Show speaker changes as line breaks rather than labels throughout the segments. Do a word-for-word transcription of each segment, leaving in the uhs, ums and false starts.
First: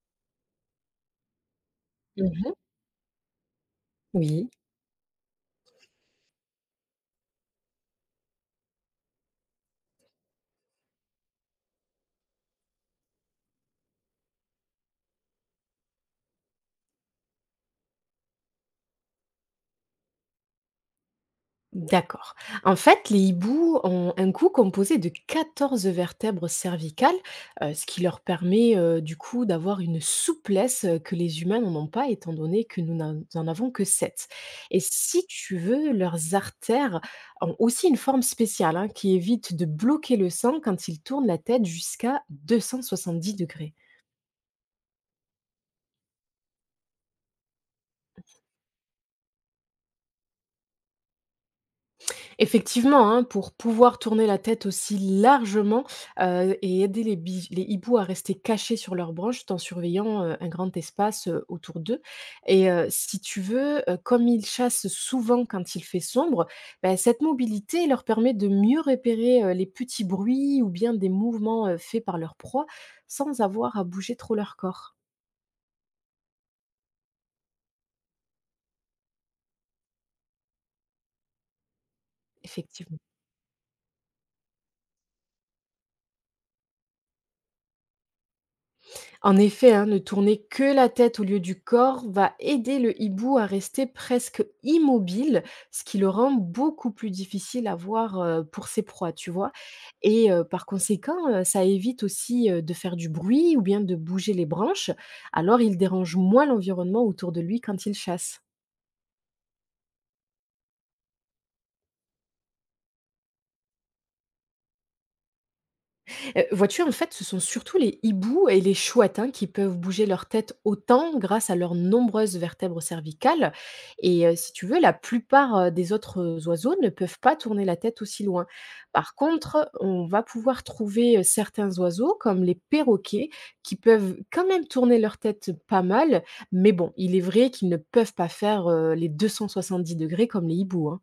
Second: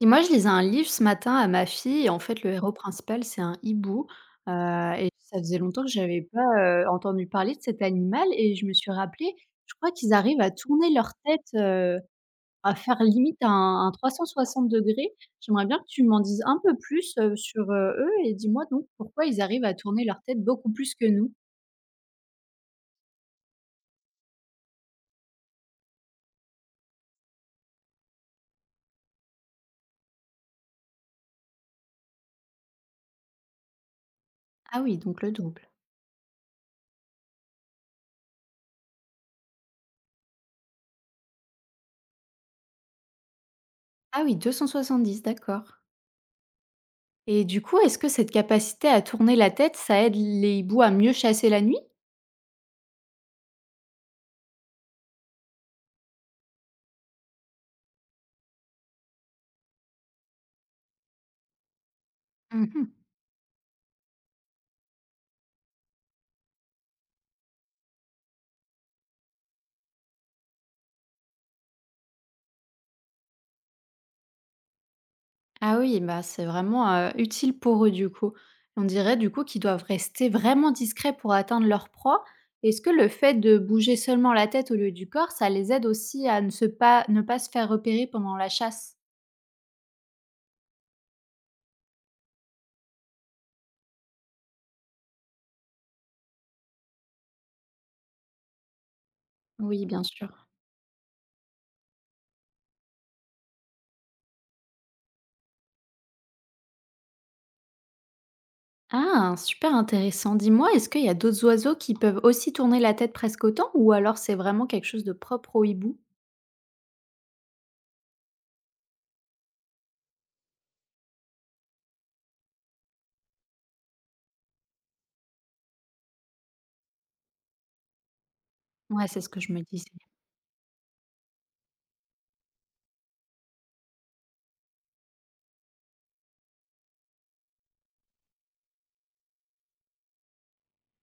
Et moi, je lisais un livre ce matin à ma fille et en fait, le
Mmh.
héros principal, c'est un hibou.
Oui,
Heu, Ça faisait longtemps que j'avais pas, heu, entendu parler de cet animal et je me suis rappelé. Je crois qu'ils arrivent à tourner leur tête, heu, à faire limite un un trois cent soixante degrés. J'aimerais bien que tu m'en dises un peu plus, heu, sur, heu, eux et dis-moi donc pourquoi ils arrivent à tourner leur tête beaucoup plus que nous?
d'accord. En fait, les hiboux ont un cou composé de quatorze vertèbres cervicales, heu, ce qui leur permet, heu, du coup, d'avoir une souplesse, heu, que les humains n'en ont pas étant donné que nous n'en en avons que sept.
Ah
Et
oui, donc
si
le
tu
double.
veux, leurs artères ont aussi une forme spéciale, hein, qui évite de bloquer le sang quand ils tournent la tête jusqu'à deux cent soixante-dix degrés.
Ah oui, deux cent soixante-dix, d'accord. Et du coup, est-ce que cette capacité à tourner la tête, ça aide les hiboux à mieux chasser la nuit?
Effectivement, hein, pour pouvoir tourner la tête aussi largement heu, et aider les bi les hiboux à rester cachés sur leurs branches tout en surveillant, heu, un grand espace, heu, autour d'eux, et heu,
Mhm.
si tu veux, heu, comme ils chassent souvent quand il fait sombre, bah, cette mobilité leur permet de mieux repérer, heu, les petits bruits ou bien des mouvements, heu, faits par leur proie sans avoir à bouger trop leur corps,
Ah oui, bah, c'est vraiment, heu, utile pour eux, du coup. On dirait, du coup, qu'ils doivent rester vraiment discrets pour atteindre leur proie. Est-ce que
effectivement.
le fait de bouger seulement la tête au lieu du corps, ça les aide aussi à ne se pas ne pas se faire repérer pendant la chasse?
En effet, hein, ne tourner que la tête au lieu du corps va aider le hibou à rester presque immobile, ce qui le rend beaucoup plus difficile à voir, euh, pour ses proies, tu vois.
Oui, bien
Et euh,
sûr.
par conséquent, euh, ça évite aussi, euh, de faire du bruit ou bien de bouger les branches, alors il dérange moins l'environnement autour de lui quand il chasse.
Ah! Super intéressant. Dis-moi, est-ce qu'il y a d'autres oiseaux qui peuvent aussi tourner la tête presque autant ou alors c'est vraiment quelque chose de propre au hibou?
Heu, vois-tu, en fait, ce sont surtout les hiboux et les chouettes, hein, qui peuvent bouger leur tête autant grâce à leurs nombreuses vertèbres cervicales, et heu, si tu veux, la plupart, heu, des autres, heu, oiseaux ne peuvent pas tourner la tête aussi loin.
Ouais,
Par
c'est ce que je me
contre,
disais.
on va pouvoir trouver, heu, certains oiseaux comme les perroquets qui peuvent quand même tourner leur tête pas mal, mais bon, il est vrai qu'ils ne peuvent pas faire, heu, les deux cent soixante-dix degrés comme les hiboux, hein.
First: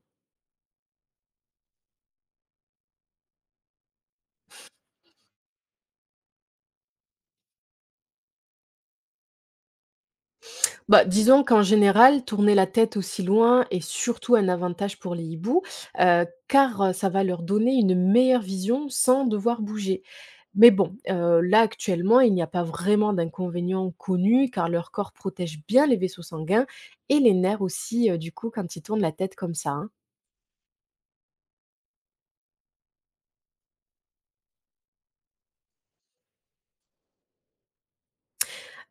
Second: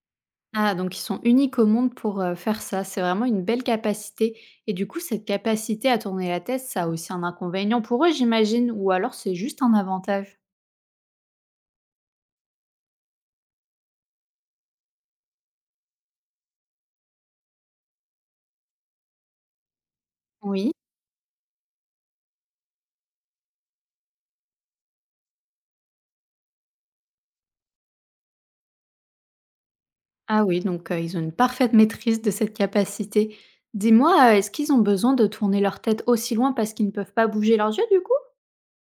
Ah, donc ils sont uniques au monde pour, heu, faire ça. C'est vraiment une belle capacité et du coup, cette capacité à tourner la tête, ça a aussi un inconvénient pour eux, j'imagine? Ou alors c'est juste un avantage?
Bah, disons qu'en général, tourner la tête aussi loin est surtout un avantage pour les hiboux, heu, car, heu, ça va leur donner une meilleure vision sans devoir bouger.
Oui.
Mais bon, heu, là actuellement, il n'y a pas vraiment d'inconvénient connu car leur corps protège bien les vaisseaux sanguins et les nerfs aussi, heu, du coup quand ils tournent la tête comme ça, hein.
Ah oui, donc, heu, ils ont une parfaite maîtrise de cette capacité. Dis-moi, heu, est-ce qu'ils ont besoin de tourner leur tête aussi loin parce qu'ils ne peuvent pas bouger leurs yeux, du coup?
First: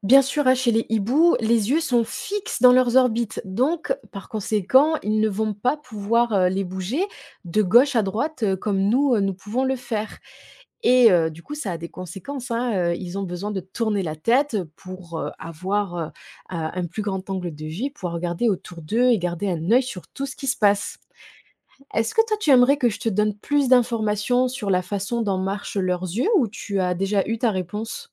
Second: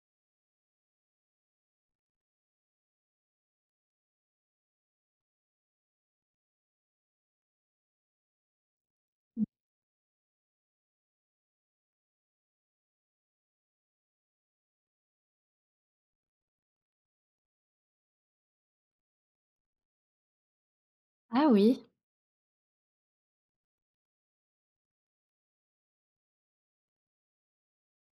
Bien sûr, hein, chez les hiboux, les yeux sont fixes dans leurs orbites, donc par conséquent, ils ne vont pas pouvoir, heu, les bouger de gauche à droite, heu, comme nous, heu, nous pouvons le faire. Et heu, du coup, ça a des conséquences, hein, heu, ils ont besoin de tourner la tête, pour, heu, avoir, heu, un un plus grand angle de vue, pouvoir regarder autour d'eux et garder un œil sur tout ce qui se passe.
Ah oui.
Est-ce que toi, tu aimerais que je te donne plus d'informations sur la façon dont marchent leurs yeux ou tu as déjà eu ta réponse?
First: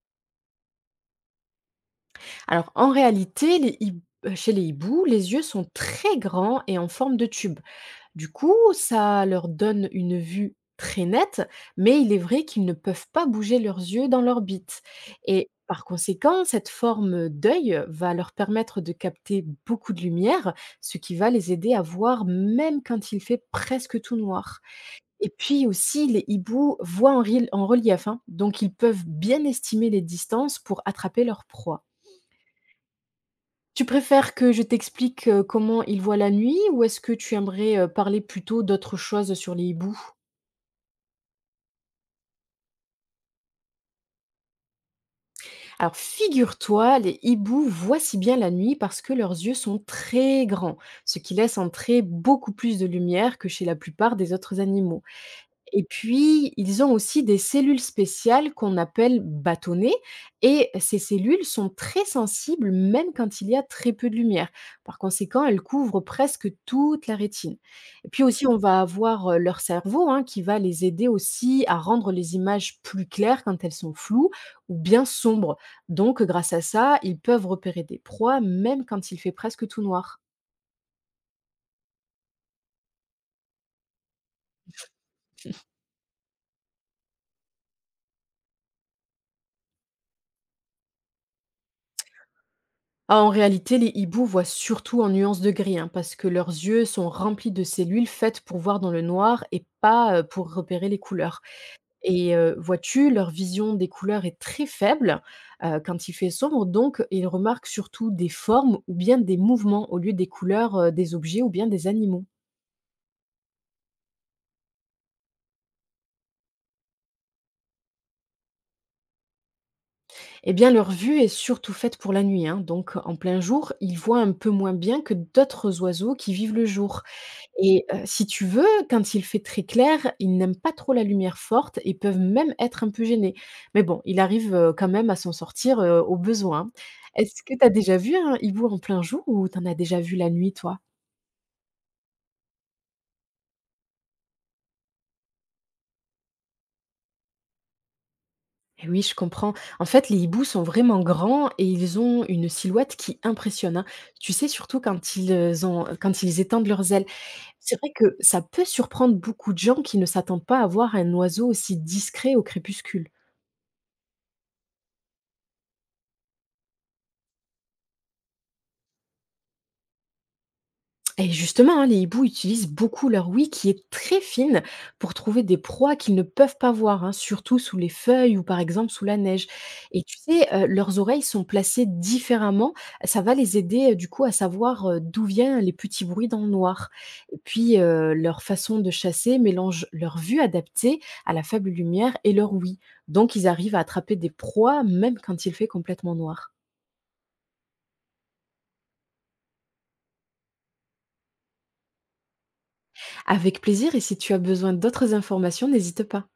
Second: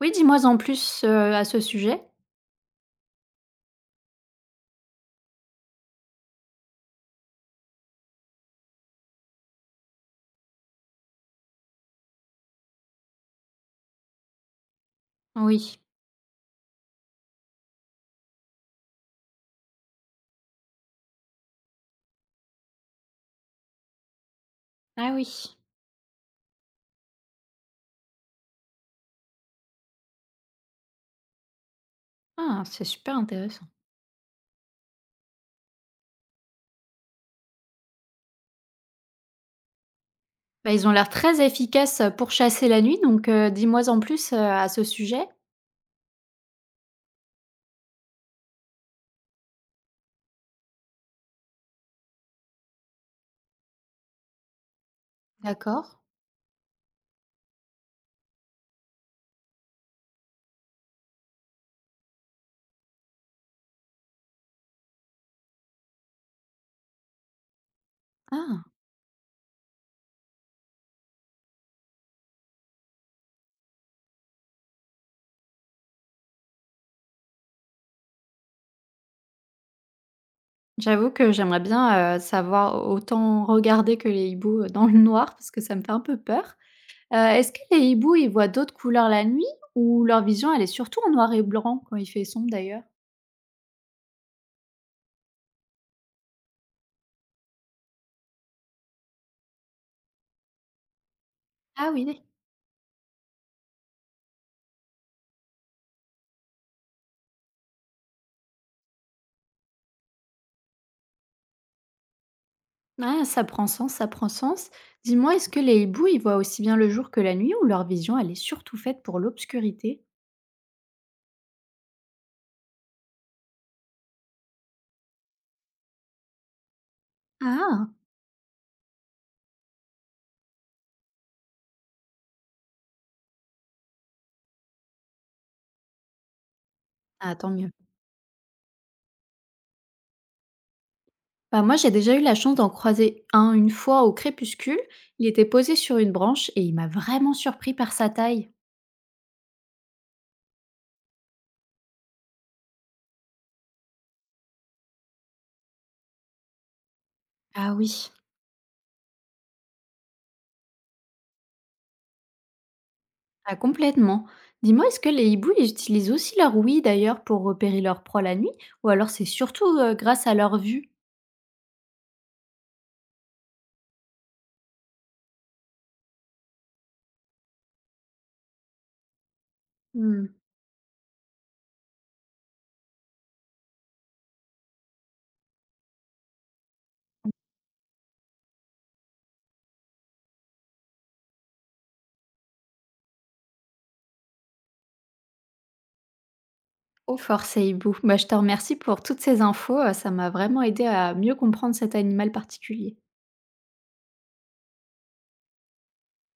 Oui, dis-moi en plus, heu, à ce sujet.
Alors en réalité, les hib heu, chez les hiboux, les yeux sont très grands et en forme de tube. Du coup, ça leur donne une vue très nette, mais il est vrai qu'ils ne peuvent pas bouger leurs yeux dans l'orbite. Et
Oui.
par conséquent, cette forme d'œil va leur permettre de capter beaucoup de lumière, ce qui va les aider à voir même quand il fait presque tout noir.
Ah
Et
oui.
puis aussi, les hiboux voient en, ril- en relief, hein, donc ils peuvent bien estimer les distances pour attraper leur proie.
Ah, c'est super intéressant.
Tu préfères que je t'explique, heu, comment ils voient la nuit, ou est-ce que tu aimerais, heu, parler plutôt d'autres choses sur les hiboux?
Bah, ils ont l'air très efficaces, pour chasser la nuit donc, heu, dis-moi en plus, heu, à ce sujet.
Alors figure-toi, les hiboux voient si bien la nuit parce que leurs yeux sont très grands, ce qui laisse entrer beaucoup plus de lumière que chez la plupart des autres animaux. Et
D'accord.
puis, ils ont aussi des cellules spéciales qu'on appelle bâtonnets, et ces cellules sont très sensibles même quand il y a très peu de lumière. Par conséquent, elles couvrent presque toute la rétine. Et puis aussi, on
Ah!
va avoir euh, leur cerveau, hein, qui va les aider aussi à rendre les images plus claires quand elles sont floues ou bien sombres. Donc, grâce à ça, ils peuvent repérer des proies même quand il fait presque tout noir.
J'avoue que j'aimerais bien, heu, savoir autant regarder que les hiboux, heu, dans le noir parce que ça me fait un peu peur. Heu, est-ce que les hiboux, ils voient d'autres couleurs la nuit ou leur vision, elle est surtout en noir et blanc quand il fait sombre d'ailleurs?
Ah, en réalité, les hiboux voient surtout en nuances de gris, hein, parce que leurs yeux sont remplis de cellules faites pour voir dans le noir et pas, euh, pour repérer les couleurs.
Ah oui,
Et euh, vois-tu, leur vision des couleurs est très faible, euh, quand il fait sombre, donc ils remarquent surtout des formes ou bien des mouvements au lieu des couleurs, euh, des objets ou bien des animaux.
ah, ça prend sens, ça prend sens. Dis-moi, est-ce que les hiboux, ils voient aussi bien le jour que la nuit ou leur vision, elle est surtout faite pour l'obscurité?
Eh bien, leur vue est surtout faite pour la nuit, hein, donc en plein jour, ils voient un peu moins bien que d'autres oiseaux qui vivent le jour. Et
Ah!
heu, si tu veux, quand il fait très clair, ils n'aiment pas trop la lumière forte et peuvent même être un peu gênés. Mais bon, il arrive, heu, quand même à s'en sortir, heu, au besoin.
Ah,
Est-ce
tant
que tu as
mieux.
déjà vu un hibou en plein jour ou tu en as déjà vu la nuit, toi?
Bah, moi, j'ai déjà eu la chance d'en croiser un une fois au crépuscule. Il était posé sur une branche et il m'a vraiment surpris par sa taille.
Eh oui, je comprends. En fait, les hiboux sont vraiment grands et ils ont une silhouette qui impressionne, hein. Tu sais, surtout quand ils, ont quand ils étendent leurs ailes.
Ah
C'est vrai
oui,
que ça peut surprendre beaucoup de gens qui ne s'attendent pas à voir un oiseau aussi discret au crépuscule.
ah complètement. Dis-moi, est-ce que les hiboux, ils utilisent aussi leur ouïe d'ailleurs pour repérer leur proie la nuit? Ou alors c'est surtout euh, grâce à leur vue?
Et justement, hein, les hiboux utilisent beaucoup leur ouïe qui est très fine pour trouver des proies qu'ils ne peuvent pas voir, hein, surtout sous les feuilles ou par exemple sous la neige. Et tu
Hmm.
sais, euh, leurs oreilles sont placées différemment. Ça va les aider, euh, du coup à savoir, euh, d'où viennent les petits bruits dans le noir. Et puis, euh, leur façon de chasser mélange leur vue adaptée à la faible lumière et leur ouïe. Donc, ils arrivent à attraper des proies même quand il fait complètement noir.
Oh, force à hibou. Bah, je te remercie pour toutes ces infos, euh, ça m'a vraiment aidé à mieux comprendre cet animal particulier.
Avec plaisir, et si tu as besoin d'autres informations, n'hésite pas.